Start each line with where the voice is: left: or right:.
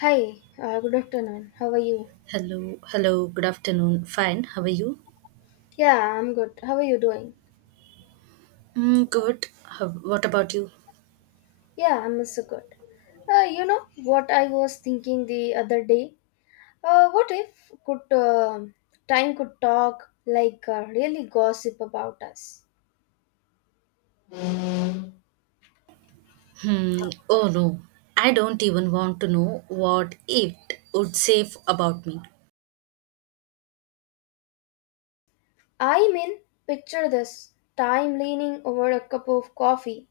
left: Hi, good afternoon. How are you?
right: Hello, hello, good afternoon. Fine, how are you?
left: Yeah, I'm good. How are you doing?
right: Mm, good. What about you?
left: Yeah, I'm also good. You know what I was thinking the other day? What if could time could talk like really gossip about us?
right: Hmm, oh no, I don't even want to know what it would say about me.
left: I mean, picture this: time leaning over a cup of coffee,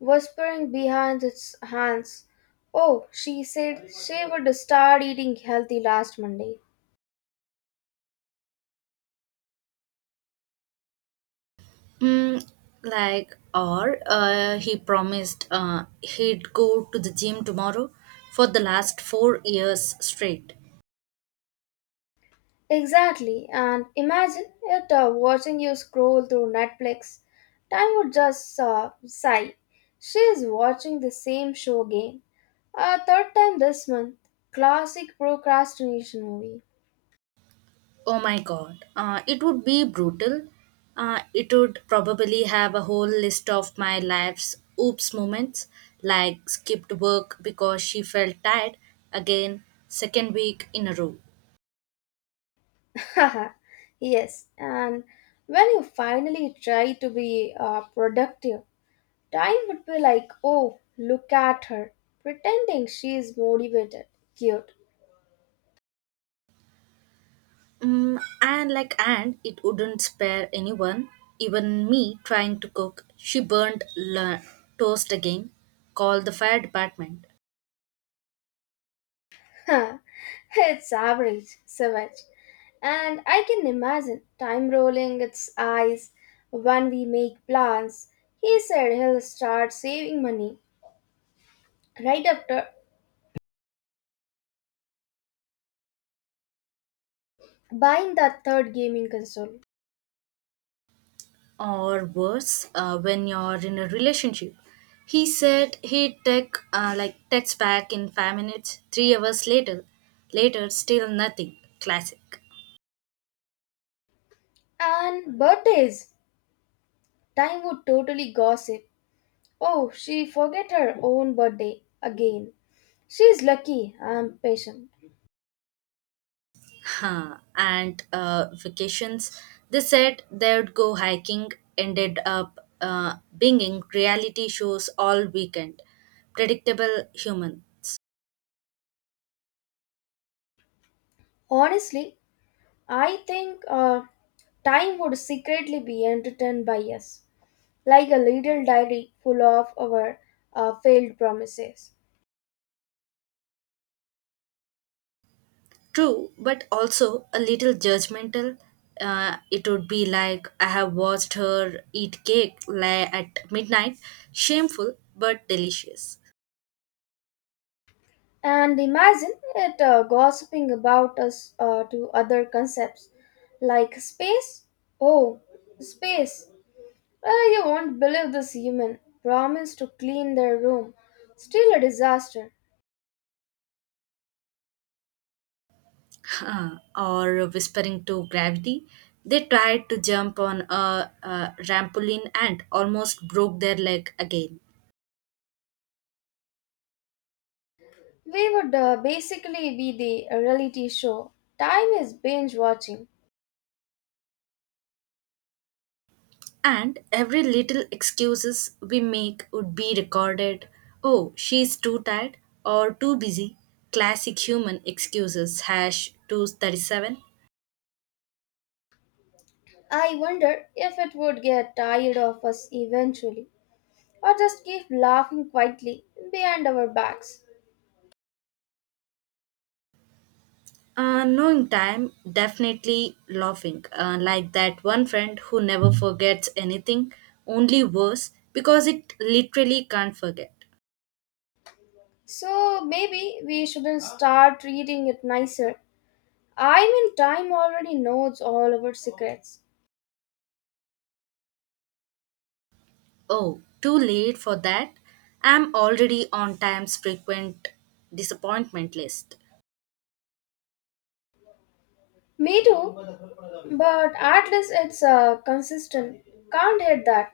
left: whispering behind its hands, "Oh, she said she would start eating healthy last Monday."
right: Hmm, like, or he promised he'd go to the gym tomorrow for the last 4 years straight.
left: Exactly, and imagine it watching you scroll through Netflix. Time would just sigh. She is watching the same show again. A third time this month. Classic procrastination movie.
right: Oh my God. It would be brutal. It would probably have a whole list of my life's oops moments, like skipped work because she felt tired again, second week in a row.
left: Yes, and when you finally try to be productive, time would be like, oh, look at her, pretending she is motivated. Cute.
right: And it wouldn't spare anyone, even me trying to cook. She burned toast again, called the fire department.
left: It's average, savage. And I can imagine time rolling its eyes when we make plans. He said he'll start saving money right after buying that third gaming console.
right: Or worse, when you're in a relationship, he said he'd take like text back in 5 minutes, 3 hours later, still nothing classic.
left: And birthdays. Time would totally gossip. Oh, she forget her own birthday again. She's lucky I'm patient.
right: Huh. And vacations, they said they'd go hiking, ended up binging reality shows all weekend, predictable humans.
left: Honestly, I think time would secretly be entertained by us, like a little diary full of our failed promises.
right: True, but also a little judgmental. It would be like I have watched her eat cake at midnight, shameful but delicious.
left: And imagine it gossiping about us to other concepts like space. Oh, space. Well, you won't believe this human promised to clean their room. Still a disaster.
right: Huh, or whispering to gravity, they tried to jump on a rampoline and almost broke their leg again.
left: We would basically be the reality show. Time is binge watching.
right: And every little excuses we make would be recorded. Oh, she's too tired or too busy. Classic human excuses hash 237.
left: I wonder if it would get tired of us eventually or just keep laughing quietly behind our backs.
right: Knowing time, definitely laughing. Like that one friend who never forgets anything, only worse because it literally can't forget.
left: So maybe we shouldn't start treating it nicer. I mean, time already knows all our secrets.
right: Oh, too late for that. I'm already on time's frequent disappointment list.
left: Me too, but at least it's consistent. Can't hate that.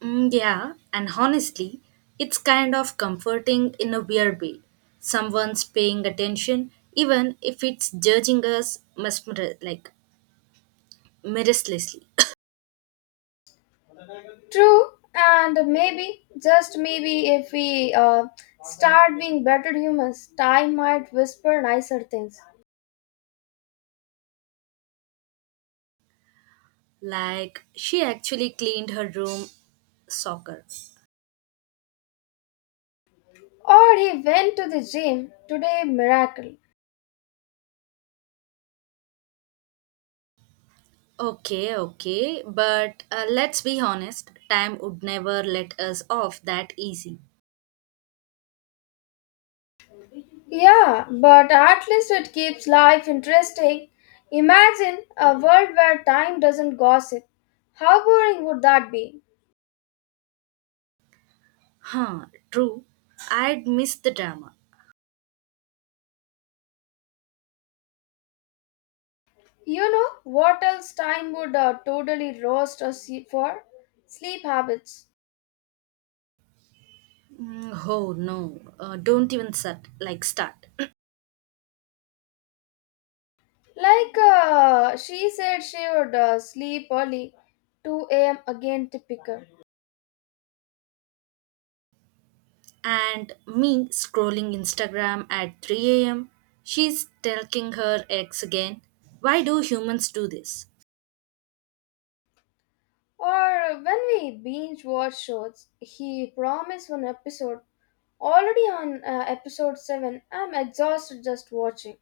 right: Mm, yeah, and honestly, it's kind of comforting in a weird way. Someone's paying attention, even if it's judging us like, mercilessly.
left: True, and maybe, just maybe, if we start being better humans, time might whisper nicer things.
right: Like she actually cleaned her room, soccer.
left: Or he went to the gym today, miracle.
right: Okay, okay, but let's be honest, time would never let us off that easy.
left: Yeah, but at least it keeps life interesting. Imagine a world where time doesn't gossip. How boring would that be?
right: Huh, true. I'd miss the drama.
left: You know what else time would totally roast us for? Sleep habits.
right: Mm, oh no, don't even start.
left: Like she said she would sleep early, 2 a.m. again, typical.
right: And me scrolling Instagram at 3 a.m., she's telling her ex again. Why do humans do this?
left: Or when we binge watch shows, he promised one episode. Already on episode 7, I'm exhausted just watching.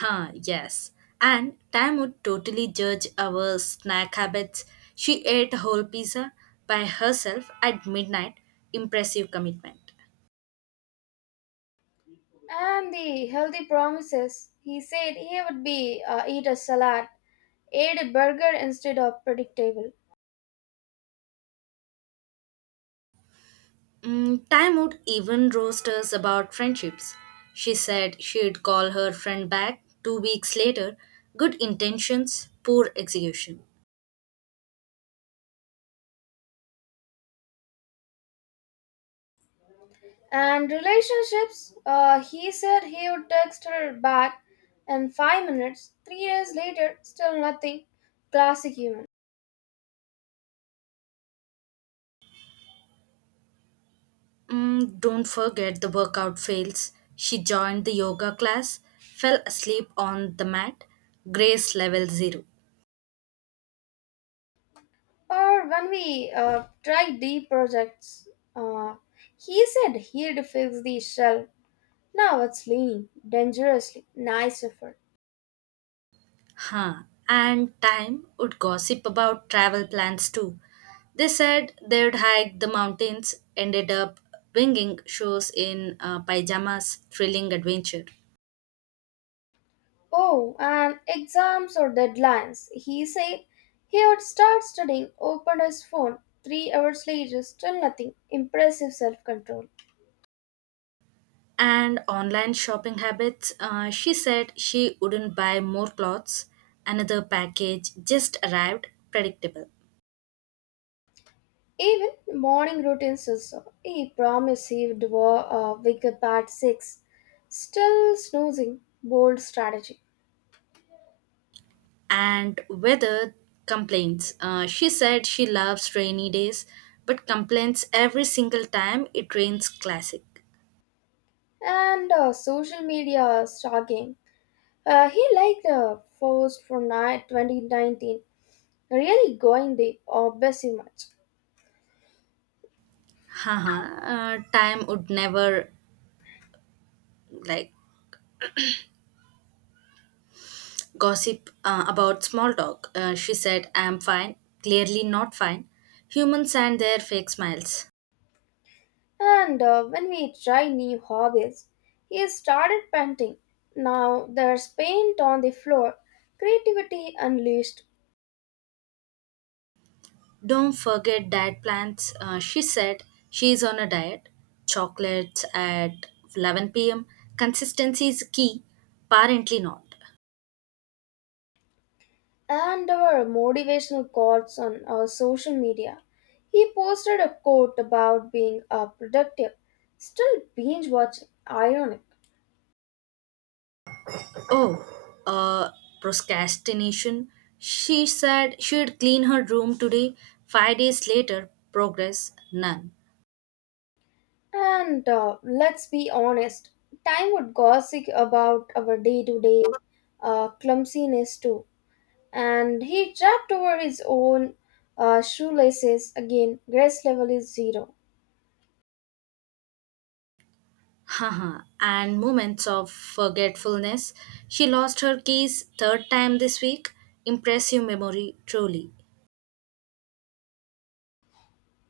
right: Huh, yes. And Tam would totally judge our snack habits. She ate a whole pizza by herself at midnight. Impressive commitment.
left: And the healthy promises. He said he would be eat a salad, ate a burger instead of predictable.
right: Time would even roast us about friendships. She said she'd call her friend back 2 weeks later. Good intentions, poor execution.
left: And relationships. He said he would text her back in 5 minutes. 3 days later, still nothing. Classic human.
right: Don't forget the workout fails. She joined the yoga class, fell asleep on the mat, grace level zero.
left: Or when we tried deep projects, uh, he said he'd fix the shell. Now it's leaning dangerously. Nice effort.
right: Huh. And Time would gossip about travel plans too. They said they'd hike the mountains, ended up winging shows in pajamas, thrilling adventure.
left: Oh, and exams or deadlines. He said he would start studying, opened his phone. 3 hours later, still nothing. Impressive self control.
right: And online shopping habits, she said she wouldn't buy more clothes. Another package just arrived, predictable.
left: Even morning routines also. He promised he would wake up at 6. Still snoozing. Bold strategy.
right: And weather complaints, she said she loves rainy days, but complains every single time it rains, classic.
left: And social media stalking. He liked post from 2019. Really going, the obsessive much.
right: Haha, time would never, like, gossip about small talk. She said, I'm fine. Clearly not fine. Humans and their fake smiles.
left: And when we try new hobbies, he started painting. Now there's paint on the floor, creativity unleashed.
right: Don't forget diet plans. She said she's on a diet. Chocolates at 11 pm. Consistency is key. Apparently not.
left: And our motivational quotes on our social media. He posted a quote about being productive, still binge watching, ironic.
right: Oh, uh, procrastination. She said she'd clean her room today. 5 days later, progress none.
left: And let's be honest, time would gossip about our day to day clumsiness too. And he tripped over his own shoelaces again. Grace level is zero.
right: Haha, and moments of forgetfulness. She lost her keys third time this week. Impressive memory, truly.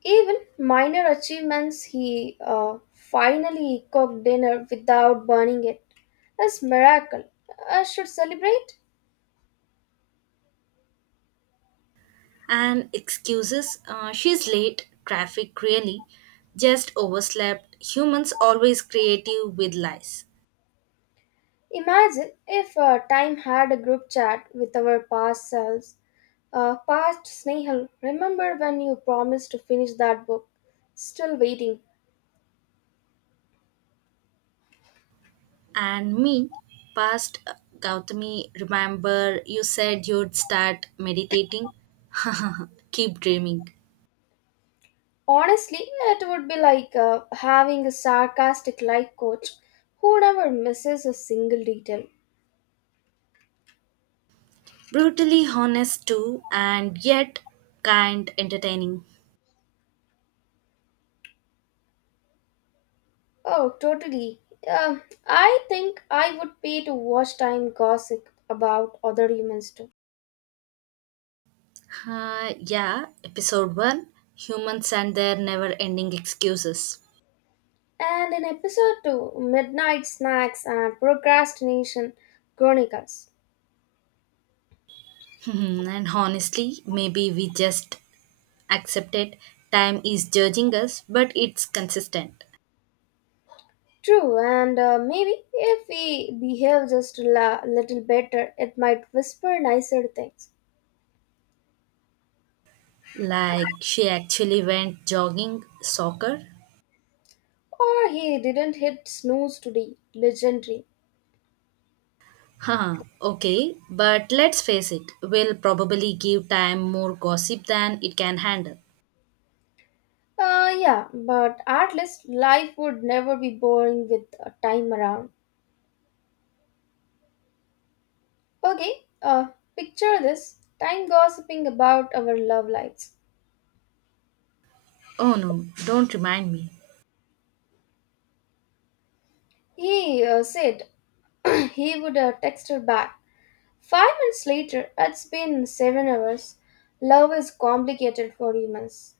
left: Even minor achievements, he finally cooked dinner without burning it. It is miracle. I should celebrate.
right: And excuses. She's late. Traffic, really. Just overslept. Humans always creative with lies.
left: Imagine if time had a group chat with our past selves. Past Snehal, remember when you promised to finish that book? Still waiting.
right: And me, past Gautami, remember you said you'd start meditating? Keep dreaming.
left: Honestly, it would be like having a sarcastic life coach who never misses a single detail.
right: Brutally honest too, and yet kind, entertaining.
left: Oh, totally. Um, I think I would pay to watch time gossip about other humans too.
right: Yeah, episode one, Humans and Their Never Ending Excuses.
left: And in episode 2, Midnight Snacks and Procrastination Chronicles.
right: And honestly, maybe we just accept it. Time is judging us, but it's consistent.
left: True, and maybe if we behave just a little better, it might whisper nicer things.
right: Like, she actually went jogging, soccer.
left: Or he didn't hit snooze today. Legendary.
right: Huh, okay, but let's face it, we'll probably give time more gossip than it can handle.
left: Yeah, but at least life would never be boring with time around. Okay, picture this time gossiping about our love lives.
right: Oh no, don't remind me.
left: He said he would text her back. 5 minutes later, it's been 7 hours. Love is complicated for humans.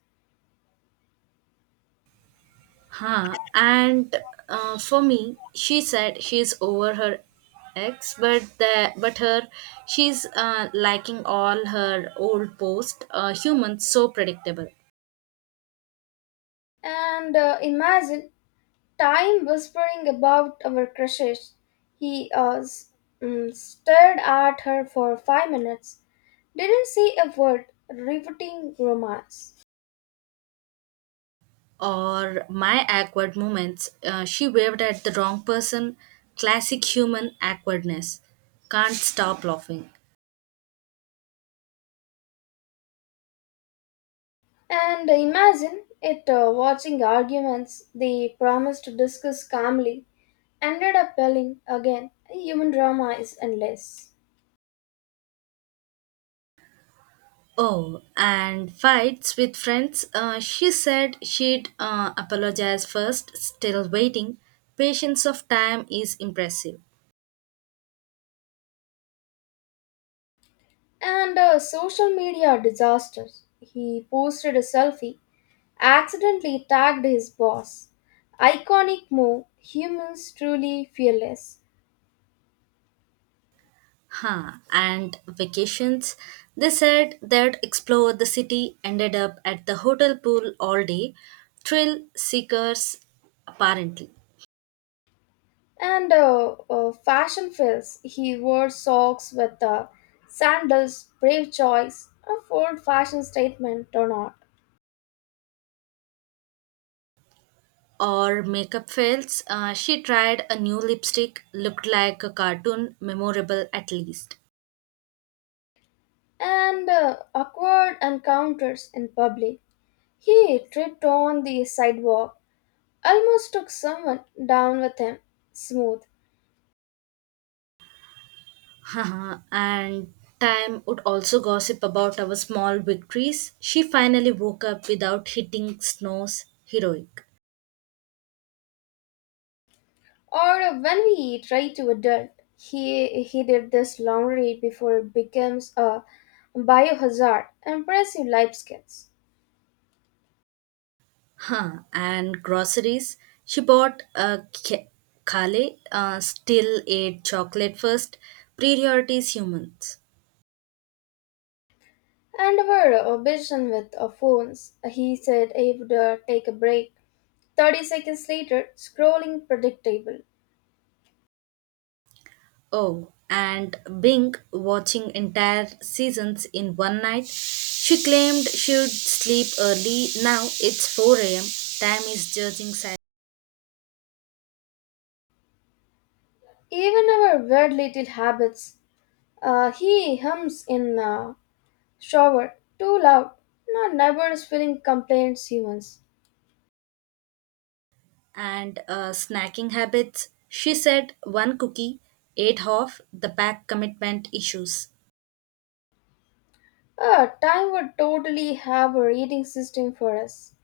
right: Huh. And for me, she said she's over her ex, but the but her she's liking all her old posts. Humans so predictable.
left: And imagine time whispering about our crushes. He stared at her for 5 minutes. Didn't see a word, riveting romance.
right: Or my awkward moments. She waved at the wrong person. Classic human awkwardness. Can't stop laughing.
left: And imagine it watching arguments they promised to discuss calmly, ended up yelling again. Human drama is endless.
right: Oh, and fights with friends. She said she'd apologize first, still waiting. Patience of time is impressive.
left: And social media disasters. He posted a selfie, accidentally tagged his boss. Iconic move, humans truly fearless.
right: Huh, and vacations. They said they'd explore the city, ended up at the hotel pool all day. Thrill seekers, apparently.
left: And fashion fails. He wore socks with sandals, brave choice, a bold fashion statement or not.
right: Or makeup fails. She tried a new lipstick, looked like a cartoon, memorable at least.
left: And awkward encounters in public. He tripped on the sidewalk, almost took someone down with him, smooth.
right: Haha, and time would also gossip about our small victories. She finally woke up without hitting snooze, heroic.
left: Or when we try to adult, he did this laundry before it becomes a biohazard. Impressive life skills.
right: Huh. And groceries. She bought a kale, still ate chocolate first. Priorities, humans.
left: And were busy with our phones. He said he would take a break. 30 seconds later, scrolling predictable.
right: Oh, and Bing watching entire seasons in one night. She claimed she'd sleep early. Now it's 4 a.m. Time is judging silence.
left: Even our weird little habits. He hums in shower, too loud. No neighbors feeling complaints, humans.
right: And snacking habits. She said one cookie, ate half, the pack, commitment issues.
left: Time would totally have a reading system for us.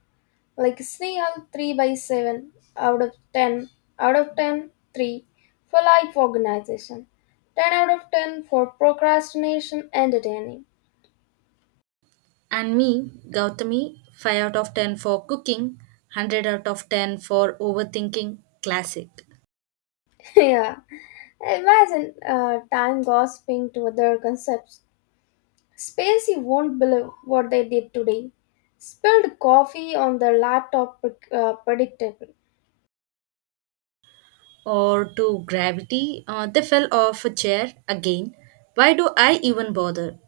left: Like Sneal, 3 by 7, out of 10. Out of 10 3 for life organization. 10 out of 10 for procrastination, entertaining.
right: And me, Gautami, 5 out of 10 for cooking, 100 out of 10 for overthinking, classic.
left: Yeah, imagine time gossiping to other concepts. Space, you won't believe what they did today. Spilled coffee on their laptop, predictably.
right: Or to gravity, they fell off a chair again. Why do I even bother?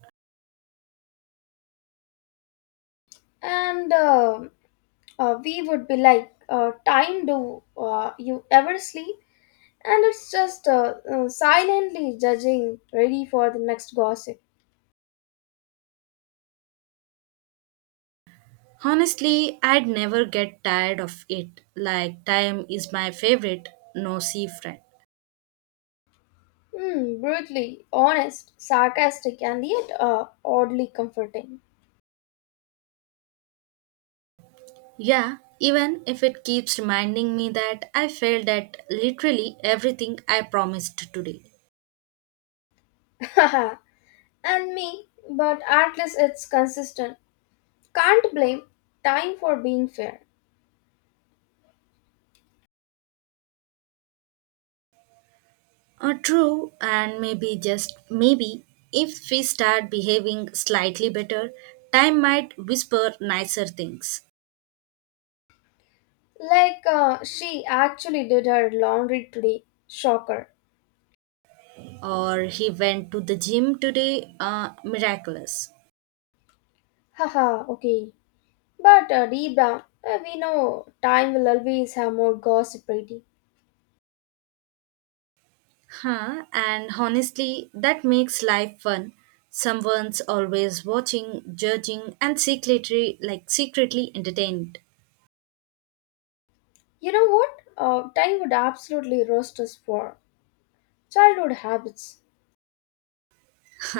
left: And we would be like time do you ever sleep. And it's just silently judging, ready for the next gossip.
right: Honestly, I'd never get tired of it. Like, time is my favorite, no sea friend.
left: Hmm, brutally honest, sarcastic, and yet oddly comforting.
right: Yeah, even if it keeps reminding me that I failed at literally everything I promised today.
left: And me, but at least it's consistent. Can't blame time for being fair.
right: True, and maybe just maybe if we start behaving slightly better, time might whisper nicer things.
left: Like she actually did her laundry today. Shocker.
right: Or he went to the gym today, miraculous.
left: Haha, okay. But deep down, we know time will always have more gossip ready.
right: Huh, and honestly, that makes life fun. Someone's always watching, judging, and secretly entertained.
left: You know what? Time would absolutely roast us for. Childhood habits.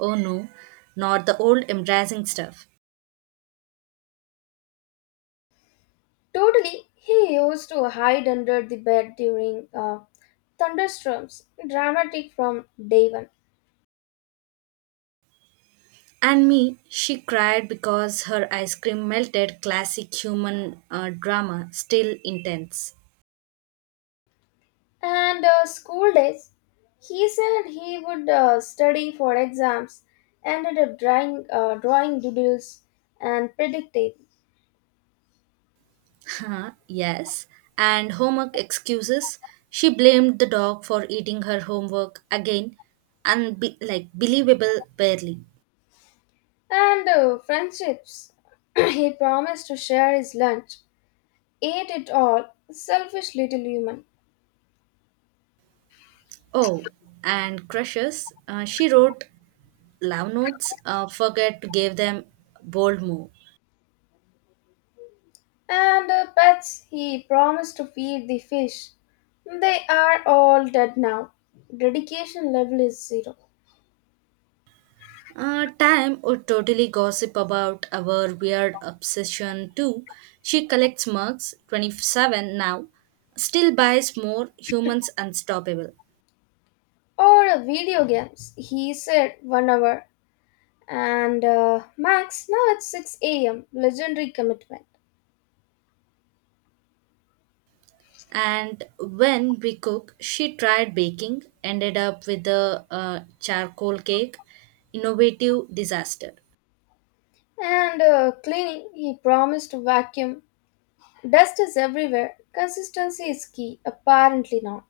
right: Oh no, not the old embarrassing stuff.
left: Totally, he used to hide under the bed during thunderstorms, dramatic from day one.
right: And me, she cried because her ice cream melted. Classic human drama, still intense.
left: And school days, he said he would study for exams, ended up drawing doodles and predicting.
right: Huh, yes. And homework excuses. She blamed the dog for eating her homework again. Like, believable, barely.
left: And friendships, he promised to share his lunch, ate it all, selfish little human.
right: Oh, and crushes. She wrote love notes. Forget to give them, bold move.
left: And pets, he promised to feed the fish. They are all dead now. Dedication level is zero.
right: Time would totally gossip about our weird obsession too. She collects mugs, 27 now, still buys more, humans unstoppable.
left: Or video games, he said 1 hour. And max, now it's 6 a.m., legendary commitment.
right: And when we cook, she tried baking, ended up with a charcoal cake, innovative disaster.
left: And cleaning, he promised to vacuum. Dust is everywhere. Consistency is key, apparently not.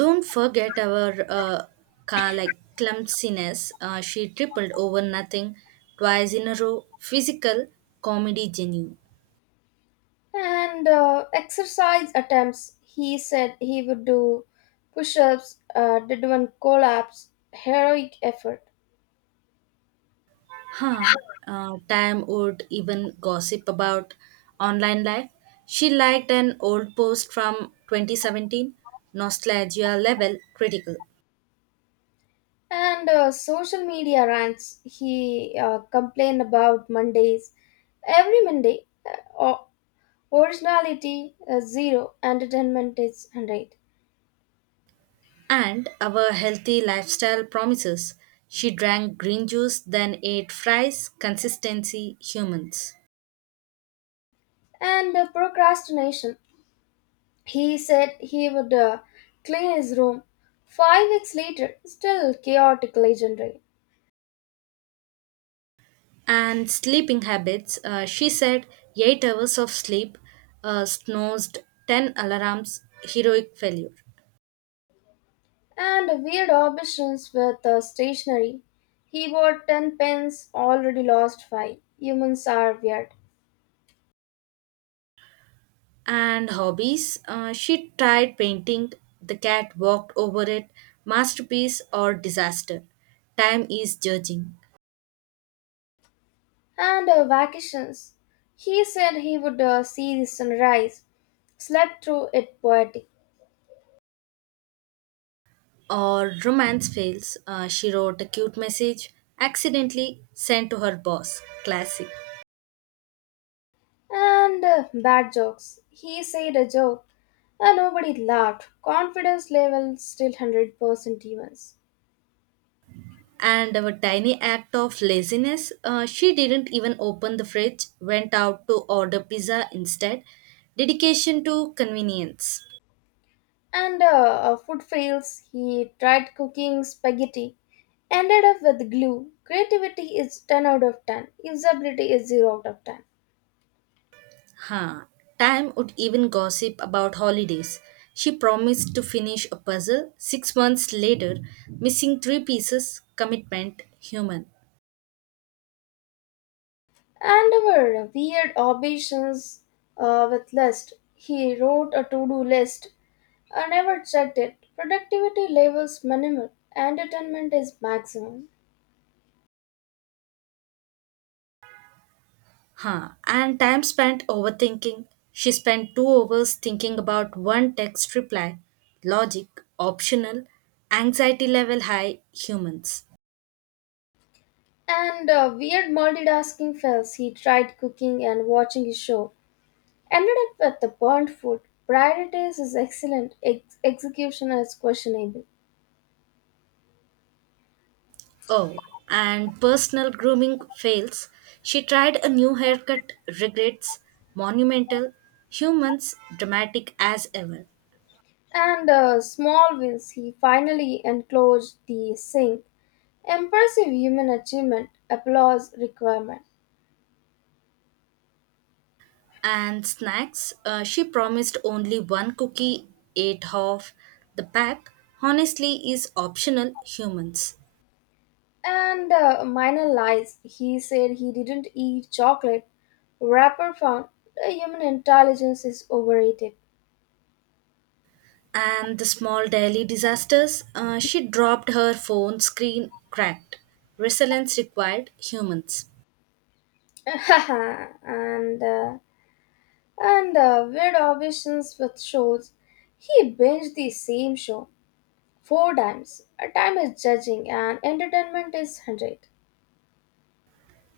right: Don't forget our like, clumsiness. She tripled over nothing twice in a row. Physical comedy genie.
left: And exercise attempts, he said he would do push-ups. Did one, collapse, heroic effort.
right: Huh. Tam would even gossip about online life. She liked an old post from 2017, nostalgia level critical,
left: And social media rants, he complained about Mondays every Monday. Originality zero, entertainment is 100.
right: and our healthy lifestyle promises. She drank green juice, then ate fries, consistency, humans.
left: And procrastination, he said he would clean his room. 5 weeks later, still chaotic, legendary.
right: And sleeping habits, she said 8 hours of sleep, snoozed 10 alarms, heroic failure.
left: And weird obsessions with stationery. He bought 10 pens, already lost 5. Humans are weird.
right: And hobbies. She tried painting, the cat walked over it, masterpiece or disaster. Time is judging.
left: And vacations. He said he would see the sunrise, slept through it, poetic.
right: Or romance fails. She wrote a cute message, accidentally sent to her boss. Classic.
left: And bad jokes. He said a joke and nobody laughed. Confidence level still 100% humans.
right: And our tiny act of laziness. She didn't even open the fridge, went out to order pizza instead. Dedication to convenience.
left: And food fails. He tried cooking spaghetti, ended up with glue. Creativity is 10 out of 10, usability is 0 out of 10.
right: Ha! Time would even gossip about holidays. She promised to finish a puzzle 6 months later, missing three pieces, commitment, human.
left: And our weird ambitions with list. He wrote a to do list. I never checked it. Productivity levels minimal, entertainment is maximum.
right: Huh. And time spent overthinking. She spent 2 hours thinking about one text reply, logic, optional, anxiety level high, humans.
left: And weird multitasking fails. He tried cooking and watching a show. Ended up with the burnt food. Priorities is excellent, execution is questionable.
right: Oh, and personal grooming fails. She tried a new haircut, regrets, monumental, humans, dramatic as ever.
left: And small wins, he finally enclosed the sink. Impressive human achievement, applause requirement.
right: And snacks, she promised only one cookie, ate half. The pack, honestly, is optional, humans.
left: And minor lies, he said he didn't eat chocolate. Rapper found the human intelligence is overrated.
right: And the small daily disasters, she dropped her phone screen, cracked. Resilience required, humans.
left: and uh, and weird obsessions with shows. He binged the same show four times. A time is judging and entertainment is 100.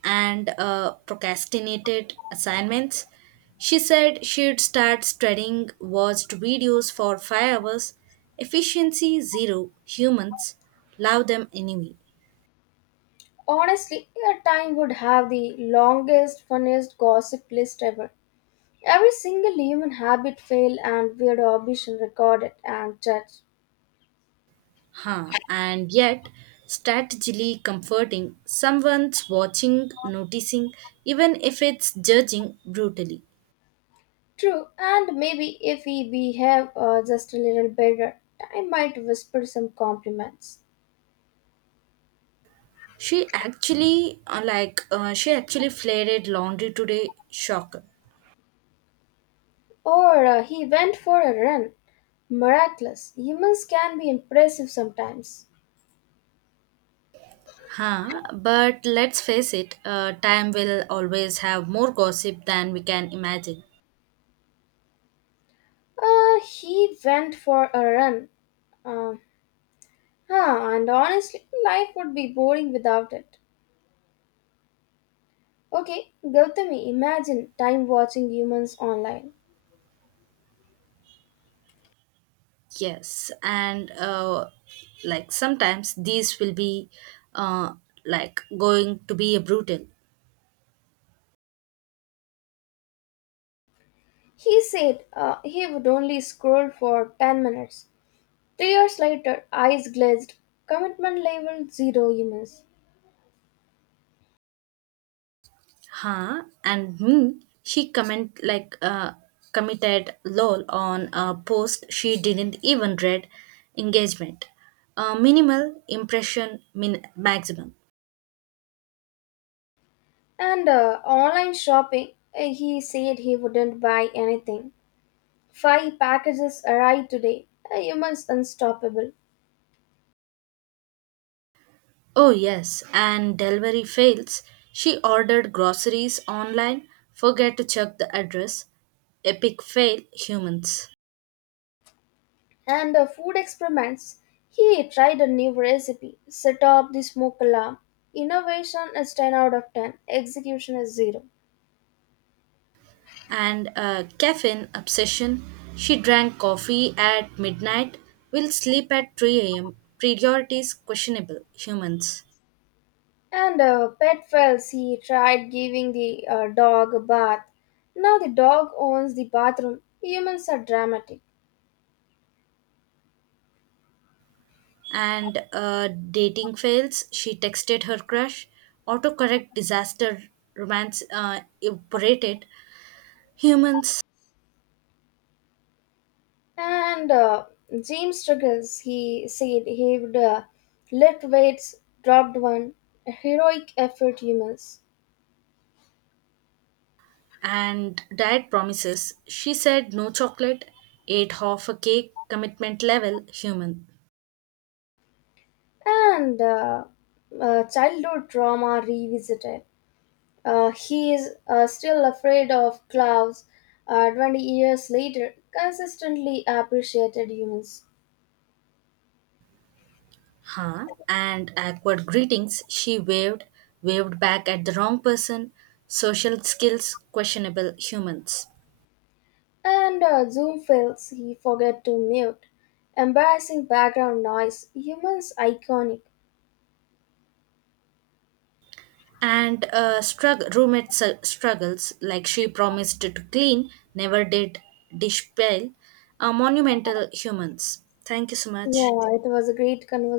right: And procrastinated assignments. She said she'd start studying, watched videos for 5 hours. Efficiency zero. Humans love them anyway.
left: Honestly, a time would have the longest, funniest gossip list ever. Every single human habit, fail, and weird ambition recorded and judged.
right: Huh. And yet, strategically comforting. Someone's watching, noticing, even if it's judging brutally.
left: True, and maybe if we behave just a little better, time might whisper some compliments.
right: She actually flared laundry today. Shocker.
left: Or he went for a run. Miraculous. Humans can be impressive sometimes.
right: Huh, but let's face it, time will always have more gossip than we can imagine.
left: He went for a run. Uh, Huh, and honestly, life would be boring without it. Okay, Gautami, imagine time watching humans online.
right: Yes, and like sometimes these will be uh, like going to be brutal.
left: He said he would only scroll for 10 minutes. 3 years later, eyes glazed, commitment level zero, humans.
right: Huh, and me, she comment like committed lol on a post she didn't even read. Engagement, minimal impression, min maximum.
left: And online shopping, he said he wouldn't buy anything. Five packages arrived today. Humans unstoppable.
right: Oh, yes, and delivery fails. She ordered groceries online, forget to check the address. Epic fail, humans.
left: And food experiments, he tried a new recipe, set up the smoke alarm. Innovation is 10 out of 10, execution is 0.
right: And a caffeine obsession. She drank coffee at midnight, will sleep at 3 am. Priorities questionable, humans.
left: And pet fails, he tried giving the dog a bath. Now the dog owns the bathroom. Humans are dramatic.
right: And dating fails. She texted her crush. Autocorrect disaster, romance evaporated, humans.
left: And James struggles, he said he would lift weights, dropped one. Heroic effort, humans.
right: And diet promises. She said no chocolate, ate half a cake, commitment level, human.
left: And childhood trauma revisited. He is still afraid of clouds 20 years later, consistently appreciated humans.
right: Huh? And awkward greetings. She waved back at the wrong person, social skills, questionable humans.
left: And Zoom fails, he forget to mute. Embarrassing background noise, humans iconic.
right: And roommate struggles, like she promised to clean, never did, dish pale, monumental humans. Thank you so much.
left: Yeah, it was a great conversation.